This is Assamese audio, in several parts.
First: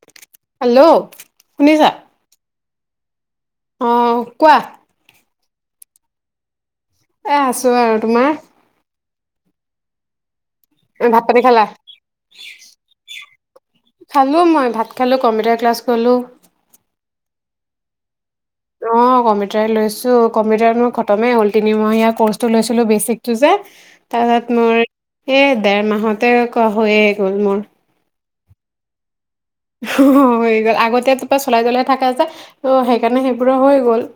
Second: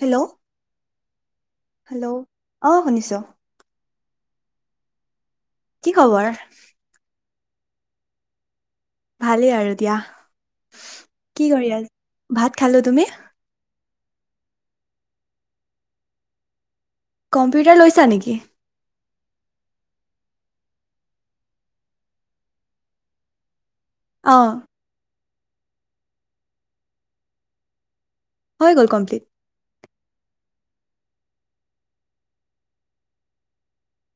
হেল্ল' হেল্লো, শুনিছা। হেল্ল' অ শুনিছো। অ কোৱা। কি খবৰ। এ আছোঁ আৰু তোমাৰ। ভালেই আৰু দিয়া। ভাত পানী কি খালা কৰি আ, ভাত খালো তুমি। খালো মই ভাত খালো, কম্পিউটাৰ ক্লাছ গলো। কম্পিউটাৰ লৈছা নেকি। অ কম্পিউটাৰ লৈছো, কম্পিউটাৰ মোৰ খতমেই হ'ল। তিনিমাহাৰ কৰ্চটো লৈছিলো বেচিকটো যে। অ তাৰত মোৰ। এ ডৰ মাহতে ক হৈয়ে গ'ল মোৰ। হৈ গ'ল কমপ্লিট। হৈ গ'ল, আগতে তপা চলাই জ্বলাই থাকে যে ত সেইকাৰণে সেইবোৰ হৈ গ'ল।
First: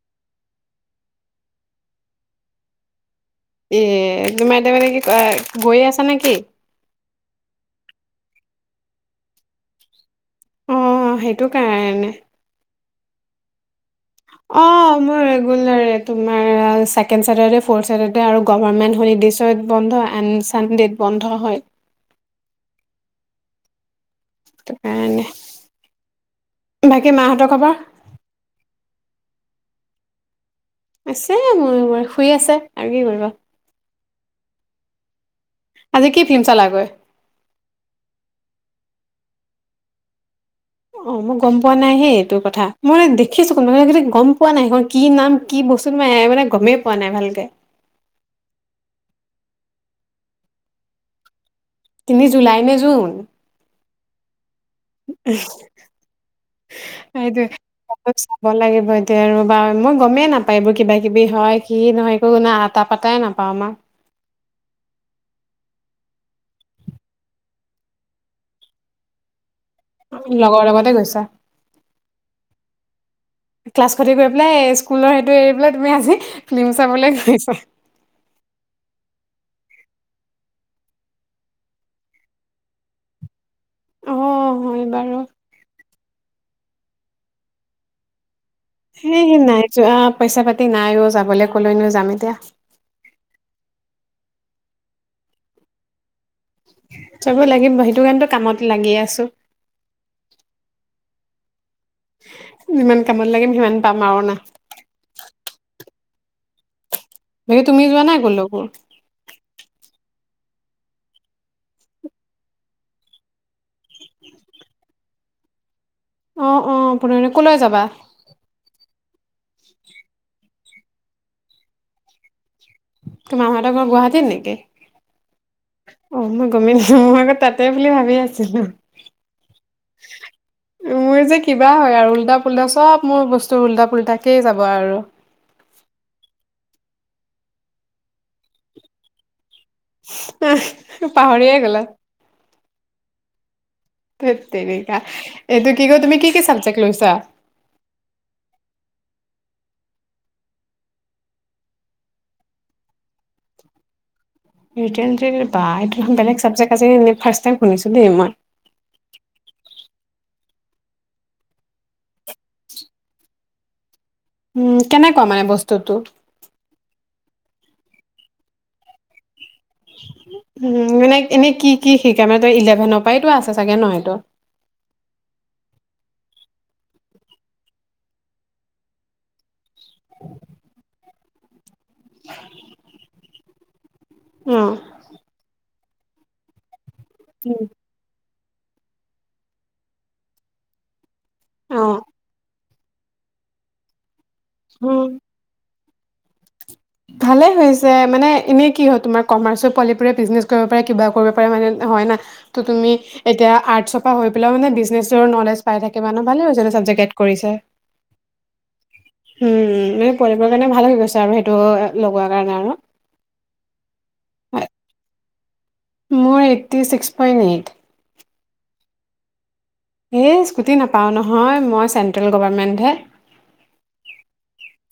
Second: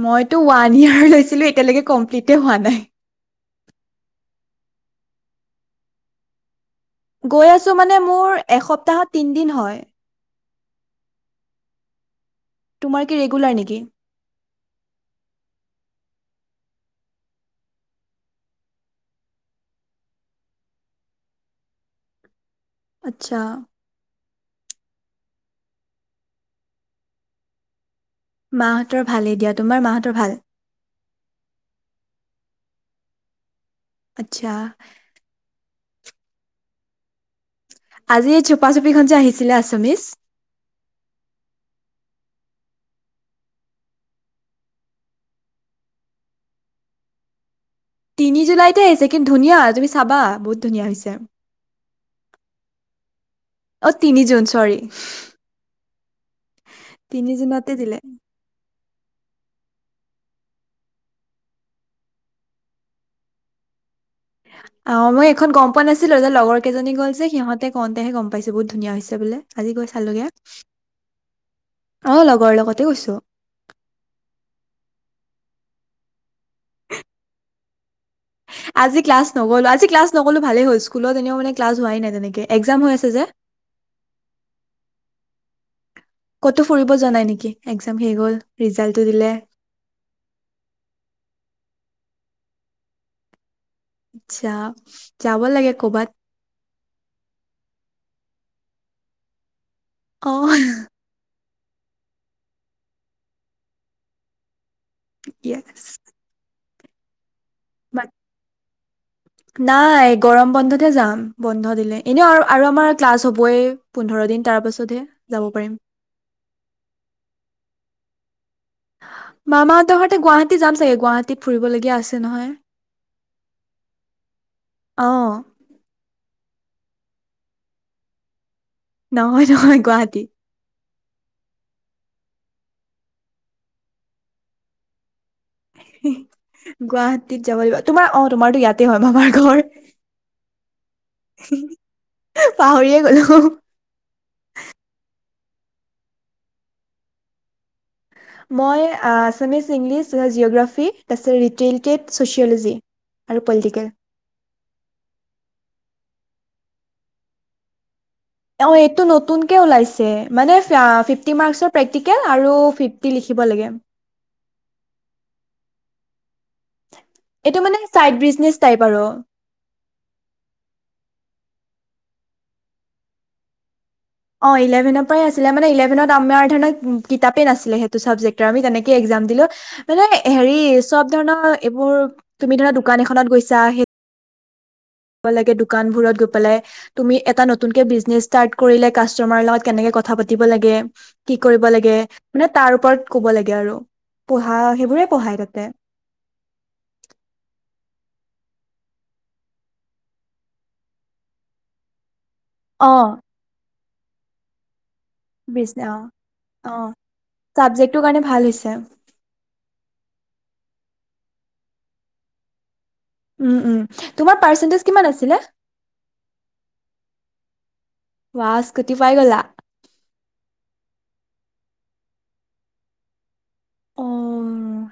মইতো ওৱান ইয়াৰ লৈছিলো, এতিয়ালৈকে কমপ্লিতে হোৱা নাই। এ তোমাৰতিয়া মানে, কি গৈ আছা নেকি। গৈ আছো মানে, মোৰ এসপ্তাহত তিনিদিন হয়। অ সেইটো কাৰণে। তোমাৰ কি ৰেগুলাৰ নেকি? অঁ মোৰ ৰেগুলাৰ। তোমাৰ ছেকেণ্ড চছেটাৰডে', ফ'ৰ্থ চছেটাৰডে আৰু গভাৰমেণ্ট হলিডেছত বন্ধ এন ছানডেত বন্ধ হয়। আচ্ছা। হেতুকাৰণে বাকী মাহঁতৰ খবৰ। মাহঁতৰ ভালেই দিয়া, তোমাৰ মাহঁতৰ ভাল। আছে মোৰ শুই আছে, আৰু কি কৰিবা। আচ্ছা। আজি কি ফিল্ম চল গৈ। আজি এই চোপাচোপিখন যে, আহিছিলে আচামিছ। অ মই গম পোৱা নাই হে, ‌এইটো কথা মই দেখিছো গম পোৱা নাই এইখন কি নাম? কি বস্তু ম মানে গমেই পোৱা নাই ভালকে। তিনি জুলাইতে আহিছে, কি ধুনীয়া। তুমি চাবা বহুত ধুনীয়া হৈছে। তিনি জুলাই নে জুন? অ তিনি জুন চৰি তিনি সেইটোয়ে জুনতে দিলে অলপ চাব লাগিব। এতিয়া আৰু বা মই। গমেই নাপায় এইবোৰ কিবা কিবি হয় কি নহয় একো আটা পাতাই নাপাওঁ আমাৰ অ মই এইখন গম পোৱা নাছিলো ৰ এ লগৰ কেইজনী গ'ল যে সিহঁতে কওঁতেহে গম পাইছো বহুত ধুনীয়া হৈছে বোলে আজি গৈ চালোগে লগৰ লগতে গৈছা অ লগৰ লগতে গৈছো ক্লাছ খতি কৰি পেলাই স্কুলৰ স এৰি পেলাই তুমি আজি ফিল্ম চাবলৈ গৈছা আজি ক্লাছ নগলো আজি ক্লাছ নগলো ভালেই হ'ল স্কুলত এনেও মানে ক্লাছ হোৱাই নাই তেনেকে এক্সাম হৈ আছে যে অ হয় বাৰু ক'তো ফুৰিব জোৱা নাই নেকি এক্সাম শেষ গ'ল সেইহ নাই যোৱা পইচা পাতি নাইও যাবলৈ ক'লে নো যাম এতিয়া আচছা যাব লাগে কৰ'বাত চাবো লাগিব সেইটো কাৰণে কামত লাগি আছো অহ যিমান কামত লাগিম সিমান পাম আৰু না ইচ বাকি তুমি যোৱা নাই কলোকে নাই গৰম বন্ধতহে যাম বন্ধ দিলে। এনেও আৰু আৰু আমাৰ ক্লাছ হ'বই পোন্ধৰ দিন তাৰ পাছতহে যাব পাৰিম। অ অ পোন্ধৰ দিন ক'লৈ যাবা। মামাহঁতৰ সতে গুৱাহাটী যাম চাগে। গুৱাহাটীত ফুৰিবলগীয়া আছে নহয়। তো মাহতৰ ঘৰত গুৱাহাটীত নেকি অ অ মই। কমি নো মই আকৌ তাতেই বুলি ভাবি আছিলো। নহয় নহয় গুৱাহাটী মোৰ যে কিবা হয় আৰু। উলটা পুল্টা চব মোৰ বস্তু উল্টা পুল্টাকেই যাব আৰু। গুৱাহাটীত যাব লাগিব তোমাৰ অ তোমাৰতো ইয়াতে হয় মামাৰ ঘৰ। পাহৰিয়ে গ'লো। পাহৰিয়ে গ'লো ধেততেৰিকা এইটো কি ক তুমি কি কি চাবজেক্ট লৈছা। মই আছামিছ, ইংলিছ, জিঅ'গ্ৰাফী, তাৰপিছত ৰিটেইলটেড, ছ'চিয়'ল'জি আৰু পলিটিকেল। ৰিটেন টেক বা এইটো বেলেগ চাবজেক্ট আছে ফাচ তাইম শুনিছো দেই মই। অঁ এইটো নতুনকে ওলাইছে মানে ফিফটি মাৰ্কচৰ প্ৰেক্টিকেল আৰু ফিফটি লিখিব লাগে। উম কেনেকুৱা মানে বস্তুটো। এইটো মানে চাইড বিজনেচ টাইপ আৰু। উ মানে এনেই কি কি শিকাই মানে তই ইলেভেনৰ পৰাইতো আছে চাগে ন। অ ইলেভেনৰ পৰাই আছিলে মানে ইলেভেন। আমাৰ কিতাপে নাছিলে সেইটো চাবজেক্ট আমি তেনেকৈ একজাম দিলো। মানে হেৰি চব। ধৰনয়। এইবোৰ তুমি ধৰা দোকান এখনত গৈছ। জাহে। উম। ভাল লাগে দু। দোকানবোৰত গৈ পেলাই। তুমি এটা নতুনকে বিজনেছ। তাত কৰিলে কাষ্টমাৰ লগত কেনেকে কথা পাতিব লাগে। কি কৰিব লাগে অ', মানে। তাৰ ওপৰত ক'ব লাগে আৰু। পঢ়া উম। সেইবোৰে পঢ়ায় তাতে। ভালে হৈছে মানে এনেই কি হয় তোমাৰ কমাৰ্চ পোৱালি বোৰে বিজনেছ কৰিব পাৰে কিবা কৰিব পাৰে মানে হয় না। ত' অ তুমি এতিয়া আৰ্টছ। পাহৰি পেলাই মানে বিছ নলেজ বিজ পাই অ থাকে মানে ভালে হৈছে। এনে অ চাবজেক্ট এড কৰিছে চাবজেক্টটোৰ কাৰণে ভাল হৈছে উম উম পোৱালিবোৰৰ কাৰণে ভাল। ছাৰে সেইটো। লগোৱাৰ কাৰণে আৰু। উম উম তোমাৰ পাৰ্চেণ্টেজ কিমান আছিলে? মোৰ এইট্টি ছিক্স পইণ্ট এইট। বা স্কুটি পাই গলা। এই স্কুটি নাপাওঁ নহয়, মই চেণ্ট্ৰেল গভমেণ্টহে। অ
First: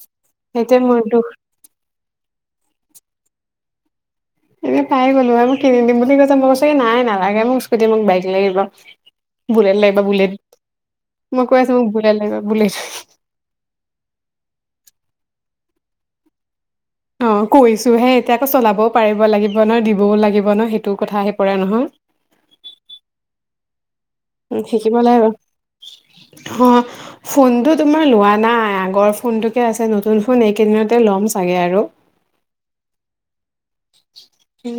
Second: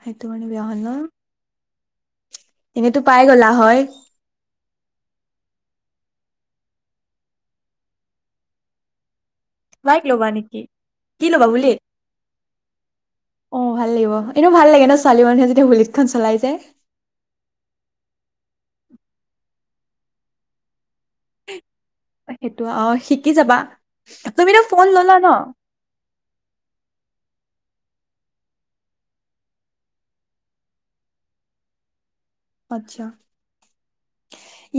সেইটো মানে বেয়া হ'ল মোৰ ন', দুখ। এনেতো পাই গ'লা হয়। হয় [unintelligible] এনে পাই গ'লো হয় মোক কিনি দিম বুলি কৈছে মোক কৈছোঁ নাই নালাগে মোক স্কুটি মোক বাইক লাগিব। বুলেট লাগিব বাইক ল'বা বুলেট নেকি? কি মই ল'বা কৈ আছো বুলেট? মোক লাগিব বুলেট অ ভাল লাগিব এনেও ভাল লাগে ন ছোৱালী মানুহ বুলেটখন চলাই যে। অ কৈছো হে এতিয়া আকৌ চলাবও পাৰিব লাগিব ন দিবও লাগিব ন সেই সেইটো অ শিকি যাবা। উ তুমিতো ফোন শিকিব ললা ন লাগিব অ ফোনটোত, তোমাৰ লোৱা নাই আগৰ ফোনতোকে আছে নতুন ফোন এইকেইদিনতে ল'ম চাগে আৰু। আচ্ছা।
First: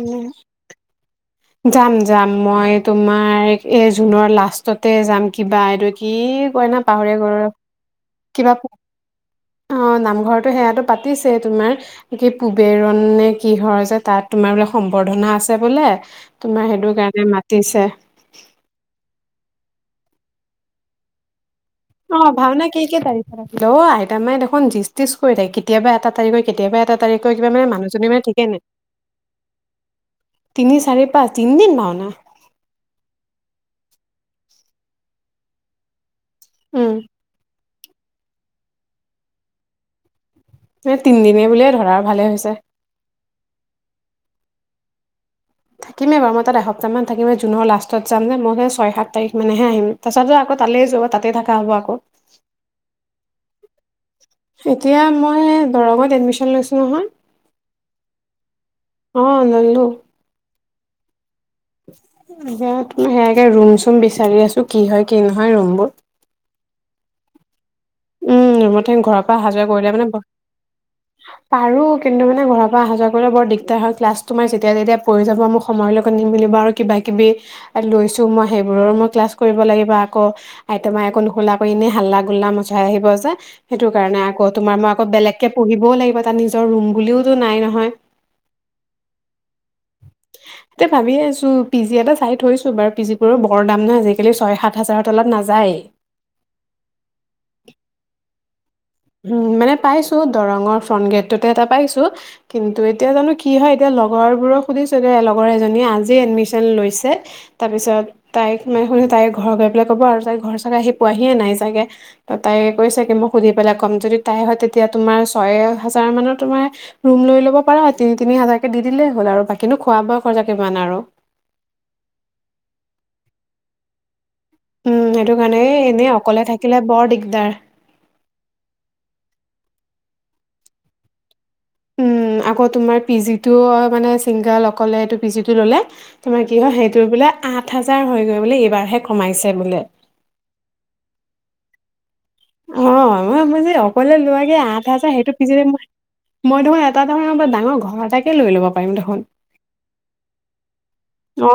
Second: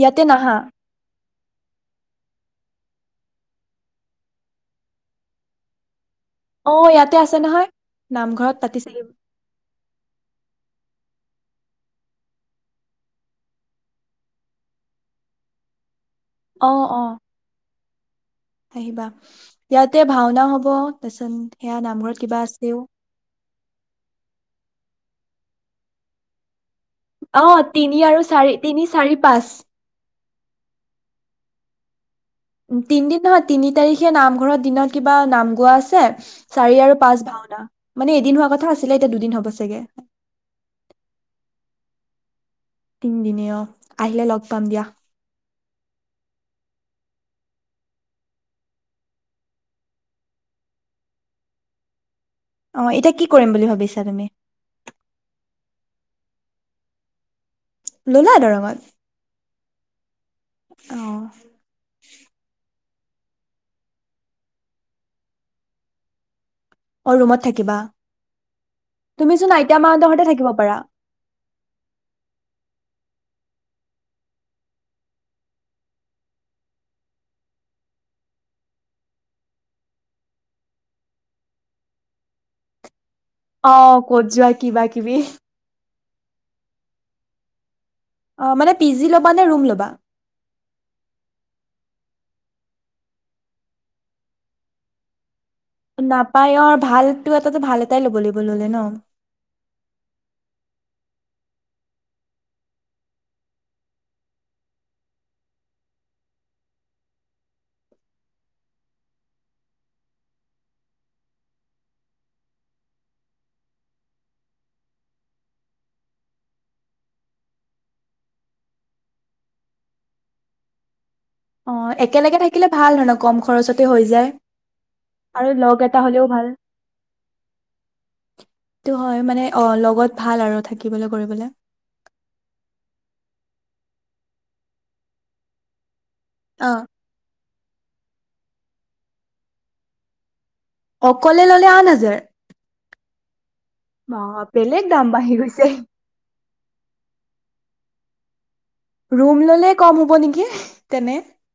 ইয়াতে নাহা? যাম যাম মই তোমাৰ এ জুনৰ লাষ্টতে যাম কিবা এইদ অ ইয়াতে আছে নহয় কিবা নামঘৰত পাতিছিলো। অ নামঘৰতো সেয়াটো পাতিছেই তোমাৰ কি পুবেৰণ নে কিহৰ যে তাত তোমাৰ বোলে সম্বৰ্ধনা আছে বোলে তোমাৰ অ সেইটো অ কাৰণে মাতিছে। আহিবা। ইয়াতে ভাওনা হব তাৰ পাছত অ ভাওনা কি কি তাৰিখে ৰাখিলে? অ আইতা মাই দেখোন জিছ তিছ কৰি থাকে কেতিয়াবা এটা তাৰিখ হয় কেতিয়াবা এটা তাৰিখৰ অ', কিবা মানে তিনি মানুহজনী আৰু মানে ঠিকেই চাৰি। নাই তিনি-চাৰি-পাঁচ, তিনি চাৰি পাঁচ তিনদিন ভাওনা তিনদিন নহয়। তিনি তাৰিখে নামঘৰত দিনত, কিবা নাম-গোৱা আছে চাৰি উম আৰু পাঁচ, ভাওনা মানে, এদিন হোৱা কথা আছিলে। এতিয়া দুদিন হ'ব, চাগে এ, তিনিদিনে বুলিয়েই ধৰা, ভালে হৈছে। তিনদিনে, অ', আহিলে লগ পাম। দিয়া। থাকিমেই বাৰু। মই তাত এসপ্তাহমান থাকিমে। জুনৰ লাষ্টত যাম যে মই। সেই, ছয়-সাত তাৰিখমানেহে আহিম। তাৰ পাছতো, আকৌ তালৈ যোৱা। তাতেই থাকা হ'ব, আকৌ অ', এতিয়া কি কৰিম বুলি ভাবিছা? তুমি এতিয়া মই দৰঙত এডমিশ্যন লৈছোঁ নহয় ল'লা দৰঙত? অ', ল'লোঁ। অ'। [unintelligible] সেয়াকে, ৰুম-চুম বিচাৰি আছোঁ। কি হয়, কি নহয়, ৰুমবোৰ অ', ৰুমত থাকিবা। উম, ৰোমত থাকিম। ঘৰৰ পৰা তুমিচোন আহা-যোৱা আইতা কৰিলে, মানে মাহঁতৰ ঘৰতে থাকিব পাৰা পাৰোঁ কিন্তু মানে, ঘৰৰ পৰা আহা-যোৱা, কৰিলে, বৰ দিগদাৰ হয়। ক্লাছটো, মই যেতিয়া-তেতিয়া পৰি যাব, মোক সময়ৰ লগত নিমিলিব। আৰু কিবা-কিবি লৈছোঁ মই, সেইবোৰৰো মই ক্লাছ কৰিব লাগিব। আকৌ, আইতামাই আকৌ নুশুলে, আকৌ এনে হাল্লা-গুল্লা, ম [unintelligible] যে অ সেইটো কাৰণে, ক'ত আকৌ যোৱা তোমাৰ, কিবা মই, আকৌ কিবি বেলেগকে পঢ়িবও লাগিব, তাত, নিজৰ ৰুম বুলিওতো নাই নহয়। অ', মানে পি -জি ল'বা নে, ৰুম ল'বা? থৈছোঁ বাৰু। পি -জিবোৰো বৰ দাম নহয়, আজিকালি ছয়-সাত হাজাৰৰ তলত নাযায়, নাপায়। অ', ভালটো, এটাতো ভাল, টাই ল'ব লাগিব। ল'লে ন? উম, মানে পাইছোঁ, দৰঙৰ, ফ্ৰণ্ট গেটটোতে এটা পাইছোঁ। কিন্তু, এতিয়া জানো কি হয়। এতিয়া লগৰবোৰক সুধিছোঁ দে। লগৰ এজনীয়ে আজি এডমিশ্যন লৈছে। তাৰ পিছত, তাইক, মানেসুধিছোঁ, তাই ঘৰ গৈ পেলাই ক'ব আৰু, তাই ঘৰ চাগে আহি পোৱাহিয়েই নাই, চাগে, ত', তাই কৈছে কি, মোক সুধি পেলাই ক, কম যদি তাই হয়, তেতিয়া তোমাৰ ছয় হাজাৰমানৰ তোমাৰ ৰুম লৈ ল'ব পাৰা। তিনি-তিনি হাজাৰকে দি দিলেই হ'ল। আৰু, বাকীনো খোৱা-বোৱা খৰচা কিমান আৰু, অ', একেলগে থাকিলে ভাল, আৰু কম খৰচতে হৈ যায়। উম, সেইটো আৰু কাৰণে, লগ এটা এনেই হ'লেও অকলে ভাল থাকিলে বৰ দিগদাৰ, বহুত ভাল আৰু থাকিবলৈ-কৰিবলৈ, উম, 'আকৌ তোমাৰ পি- জিটো অ', মানে, ছিংগল, অকলে এইটো পি -জিটো ল'লে, তোমাৰ কি অ হয়, সেইটোৰ বোলে আঠ -হাজাৰ হৈ গৈ, সেইবুলি, এইবাৰহে কমাইছে বোলে। অকলে ল'লে, আঠ- হাজাৰ? অ', মই, মই যে, অকলে বা লোৱাকে, বেলেগ আঠ দাম হাজাৰ। সেইটো বাঢ়ি পিছতে, গৈছে মই, মই, ধৰক এটা -এটা ধৰক, এনেকুৱা ডাঙৰ ঘৰ এটাকে লৈ ল'ব, পাৰিম দেখোন ৰুম ল'লে কম হ'ব নেকি? তেনে, অ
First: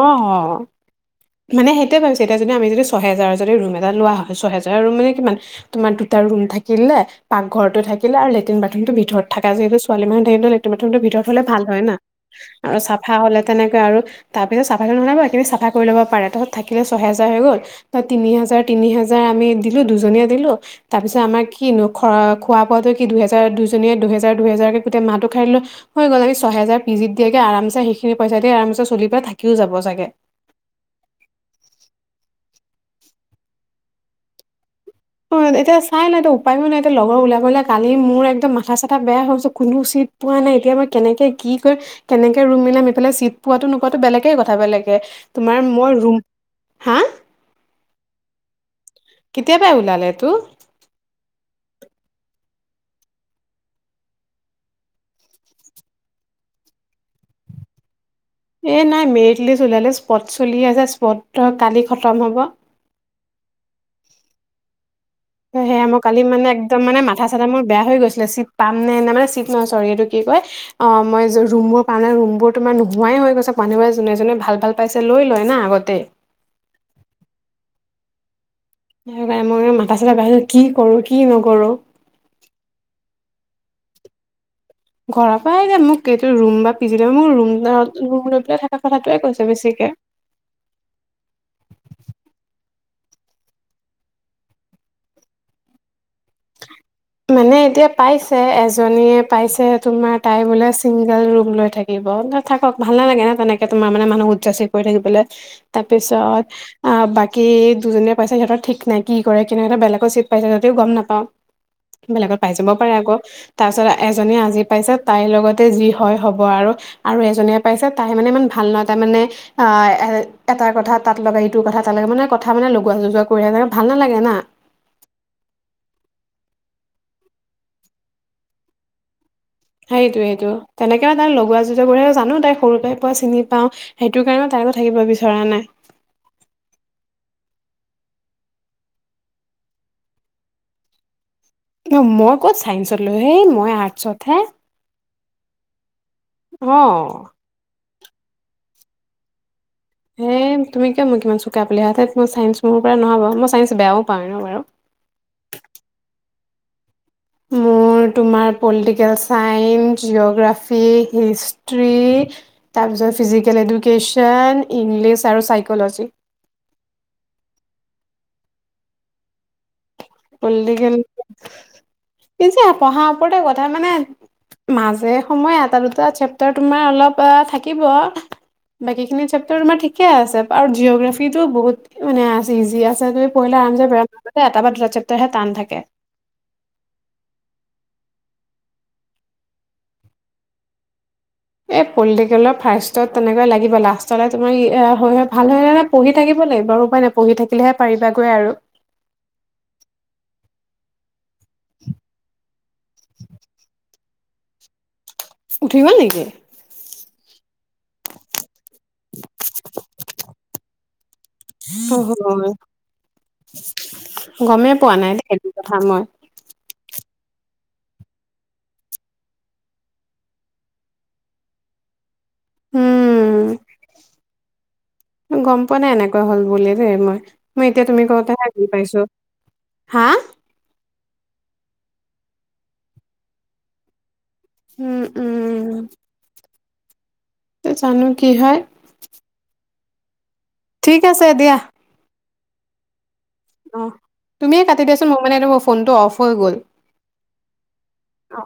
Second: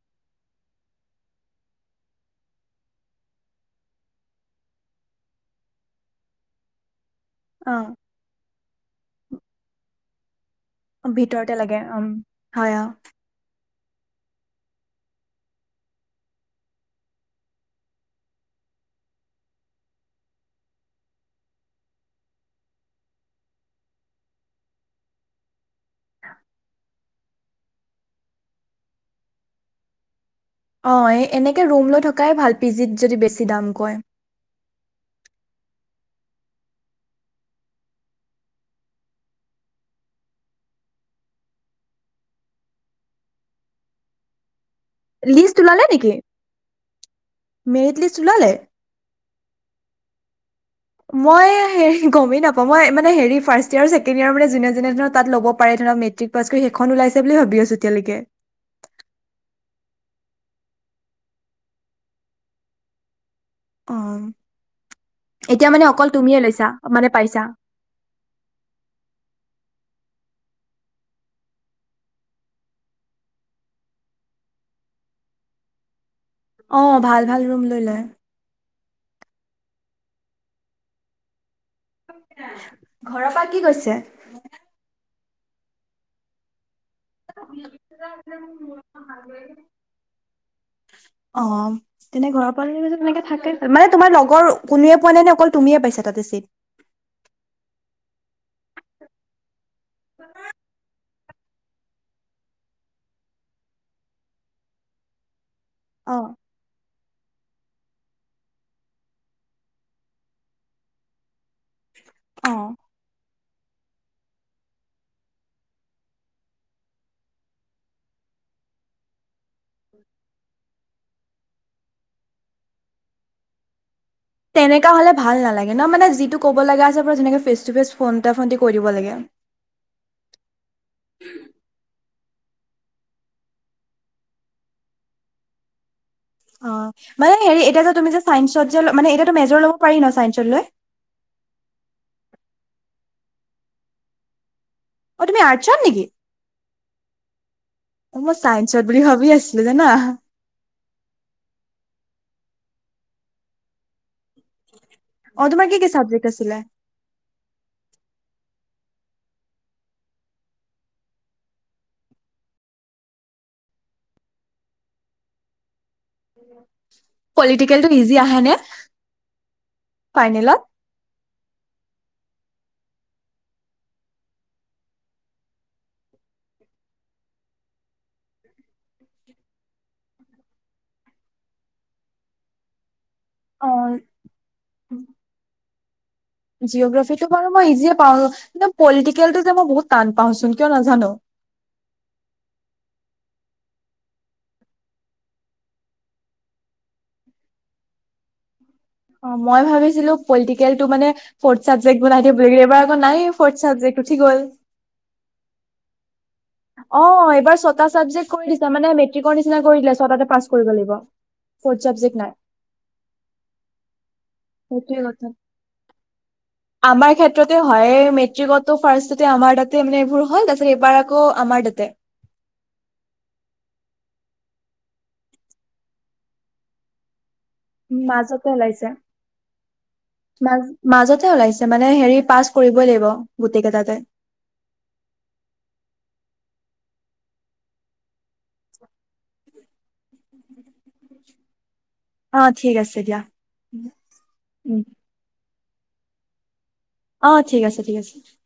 মানে সেইটোৱে ভাবিছোঁ এতিয়া যদি আমি যদি ছহেজাৰ যদি ৰুম এটা লোৱা হয় ছহেজাৰৰ ৰুম মানে কিমান, তোমাৰ দুটা ৰুম থাকিলে, পাক অ ঘৰটো থাকিলে, লেট্ৰিন -বাথৰুমটো ভিতৰ, ঘৰত থকা যিহেতু ছোৱালী মানুহ থাকিলে লেট্ৰি, লেট্ৰিন -বাথৰুমটো ভিতৰত হলে ভিতৰতে ভাল লাগে হয় না', উম হয় আৰু অ চাফা হ'লে তেনেকে, তাকে আৰু তাৰ পিছত চাফা কৰিব লাগিব, সেইখিনি চাফা কৰি ল'ব পাৰে, তাৰপিছত থাকিলে ছয়হাজাৰ হৈ গ'ল ত', তিনি হাজাৰ- -তিনি হাজাৰ আমি দিলো দুজনীয়ে দিলো, তাৰপিছত আমাৰ কিনো খৰ, খোৱা-বোৱাতো কি দুহেজাৰ দুইজনীয়ে দুহেজাৰ -দুহেজাৰকে গোটেই মাহটো খাই দিলো, হৈ গ'ল আমি ছয়হেজাৰ পিজিত দিয়াতকে আৰামচে সেইখিনি পইচা দি আৰামচে চলি পেলাই থাকিও যাব চাগে। অ', এই এনেকে ৰুম লৈ থকাই ভাল, পিজিত যদি বেছি দাম কয়। অ ', এতিয়া চাই নাই এয়া উপায়ো নাই এতিয়া লগৰ ওলাবলে কালি মোৰ একদম মাথা- -চাথা বেয়া হৈ গৈছে, কোনটো চিট পোৱা নাই এতিয়া মই কেনেকে কি কৰিম কেনেকে ৰুম মিলাম এইফালে চিট পোৱাতো- নোপোৱাতো বেলেগে কথা বেলেগ, লিষ্ট ওলালে নেকি? হা মেৰিত লিষ্ট ওলালে? কেতিয়া -বাই ওলালেটো। মই, হেৰি গমেই নাপাওঁ মই মানে হেৰি ফাৰ্ষ্ট ইয়াৰ -ছেকেণ্ড ইয়েৰ মানে যোনে-যোনে ধৰা তাত ল'ব পাৰে ধৰা মেট্ৰিক পাছ কৰি সেইখন ওলাইছে বুলি ভাবি আছো এতিয়ালৈকে। এ', নাই মেৰিট লিষ্ট ওলালে, স্পট চলি আছে স্পট কালি খতম হ'ব। অহ্ সেয়া মই কালি মানে, একদম মানে, মাথা চাথা মোৰ বেয়া হৈ গৈছিলে, চিট পাম নে নে মানে চিট নহয় চৰি এইটো। কি কয়, অ মই ৰুম বোৰ পাওঁ ন ৰুম বোৰ তোমাৰ নোহোৱাই হৈ গৈচে, মানুহবোৰে জোনে জোনে ভাল ভাল পাইছে লৈ লয় না আগতেই। অ ভাল ভাল ৰুম লৈ লয়। কাৰণে মই মাথা চাথা বেয়া হৈ গৈছে কি কৰো? কি নকৰো? ঘৰৰ পৰা কি কৈছে? ঘৰৰ পৰা এ যে মোক এইটো ৰুম বা। [inaudible] পি জি ৰুম মোৰ ৰুম ৰুম লৈ পেলাই থকা কথাটোৱে কৈছে বেছিকে। অ তেনে ঘৰৰ পৰা তে থাকে, মানে তোমাৰ লগৰ কোনোৱে পোৱা নাই নে? অকল তুমিয়ে পাইছা তাতে চিট? মানে এতিয়া পাইছে, এজনীয়ে পাইছে। তুমাৰ তাই বোলে চিং। গল ৰুম লৈ থাকিব। থাকক ভাল নালাগে না তেনেকে তোমাৰ মানে মানুহক উপযাচি কৈ থাকিবলে। অ তাৰপিছত আ বাক। কি দুজনীয়ে পাইছে, সিহঁতৰ ঠিক নাই কি কৰে? [inaudible] বেলেগত চিট পাইছে যদিও গম নাপাওঁ। বেলেগত পাই অ যাব পাৰে আকৌ। তাৰ পিছত এজনীয়ে আজি পাইছে, তাইৰ লগতে যি হয় হব আৰু। আৰু এজনীয়ে পাইছে তাই মানে ইমান ভাল নহয় তাই মানে। এ এটা কথাত। তাত লগায় ইটো কথা তামানে কথা মানে লগোৱা যোজোৱা কৰি থাকে ভাল নালাগে। না তেনেকা হলে ভাল নালাগে ন মানে যিটো ক'ব লগা। [unintelligible] ফেচটো ফেচ ফ্ৰনটা ফ্ৰনটি কৈ দিব লাগে সেইটোৱেটো তেনেকে তাই লগোৱা যুজোৱা কৰে জানো। তাই সৰুপাই পোৱা চিনি পাওঁ, সেইটো কাৰণে তাইৰ লগত থাকিব বিচৰা নাই। অ মানে হেৰি এতিয়া যে তুমি যে চাইন্সত যে, মানে এতিয়াতো মেজৰ ল'ব পাৰি ন চাইন্সত লৈ? অ মই ক'ত চাইন্সত লৈ, হেই মই আৰ্টছত হে। অ তুমি আৰ্টছত নেকি? অ চাইন্সত বুলি ভাবি আছো। হে তুমি কিয় মোক ইমান চোকা বুলি, [inaudible] মই চাইন্স। মোৰ পৰা নহব, মই চাইন্স বেয়াও। পাওঁ এনেও বাৰু অ তোমাৰ কি কি চাবজেকট আছিলে? মোৰ তোমাৰ পলিটিকেল চাইন্স, জিঅ'গ্ৰাফী, হিষ্ট্ৰী তাৰপিছত ফিজিকেল এডুকেশ্যন, ইংলিছ আৰু চাইকল'জী। পলিটিকেলটো ইজি আহে নে? ফাইনেলত পলিটিকেল [unintelligible] [unintelligible] পঢ়াৰ ওপৰতে কথা মানে, মাজে সময়ে এটা দুটা চেপ্তাৰ তোমাৰ অলপ থাকিব, বাকী খিনি চেপ্তাৰ তোমাৰ ঠিকে আছে আৰু জিঅগ্ৰাফিটো বহুত মানে আছে ইজি আছে। পঢ়িলে অ আৰামচে [inaudible] [inaudible] তাৰপা [unintelligible] হে টান থাকে। জিঅ'গ্ৰফীটো বাৰু মই ইজিয়ে পাওঁ। পলিটিকেলটো যে মই বহুত টান পাওঁ চোন, কিয় নাজানো। এই পলিটিকেলৰ ফাৰ্ষ্টত তেনেকৈ লাগিব, লাষ্টলে তোমাৰ ই এ হয় ভাল হে পঢ়ি থাকিব লাগিব উপায় নাই, পঢ়ি থাকিলেহে পাৰিবাগৈ আৰু। [inaudible] অ মই ভাবিছিলো পলিটিকেলটো মানে ফৰ্থ চাব বনাই দিব। এইবাৰ আকৌ নাই ফৰ্ চাবেক্ট উঠি গ'ল। উঠিগল নেকি। অ এইবাৰ ছটা ছাবজেক্ট কৰি দিছো মানে মেট্ৰিকৰ নিচি কৰি দিলে ছটাতে পাছ কৰিব লাগিব। ফৰ্থ চাবজেক্ট নাই হয় গমেই পোৱা সেইটোৱে নাই কথা সেইটো কথা মই। আমাৰ হয় মেট্ৰিকতো ফাষ্টতে আমাৰ তাতে মানে এইবোৰ হয় তাৰপিছত এইবাৰ ক' আমাৰতে। উম গম পোৱা নাই এনেকুৱা হল ব দেই মই। মই এতিয়া তুমি কতে মাজতে হি ওলাইছে পাইছো হা। মাজ মাজতে ওলাইছে মানে হেৰি পাছ কৰিবই লাগিব গোটেই কেইটাতে। উম উম উম জানো কি হয়! ঠিক আছে দিয়া। অ ঠিক আছে দিয়া।। অ তুমিয়ে উম, কাটি দিয়াচোন মোৰ মানে ফোনটো অফ হৈ গ'ল। অ ঠিক আছে, ঠিক আছে। অ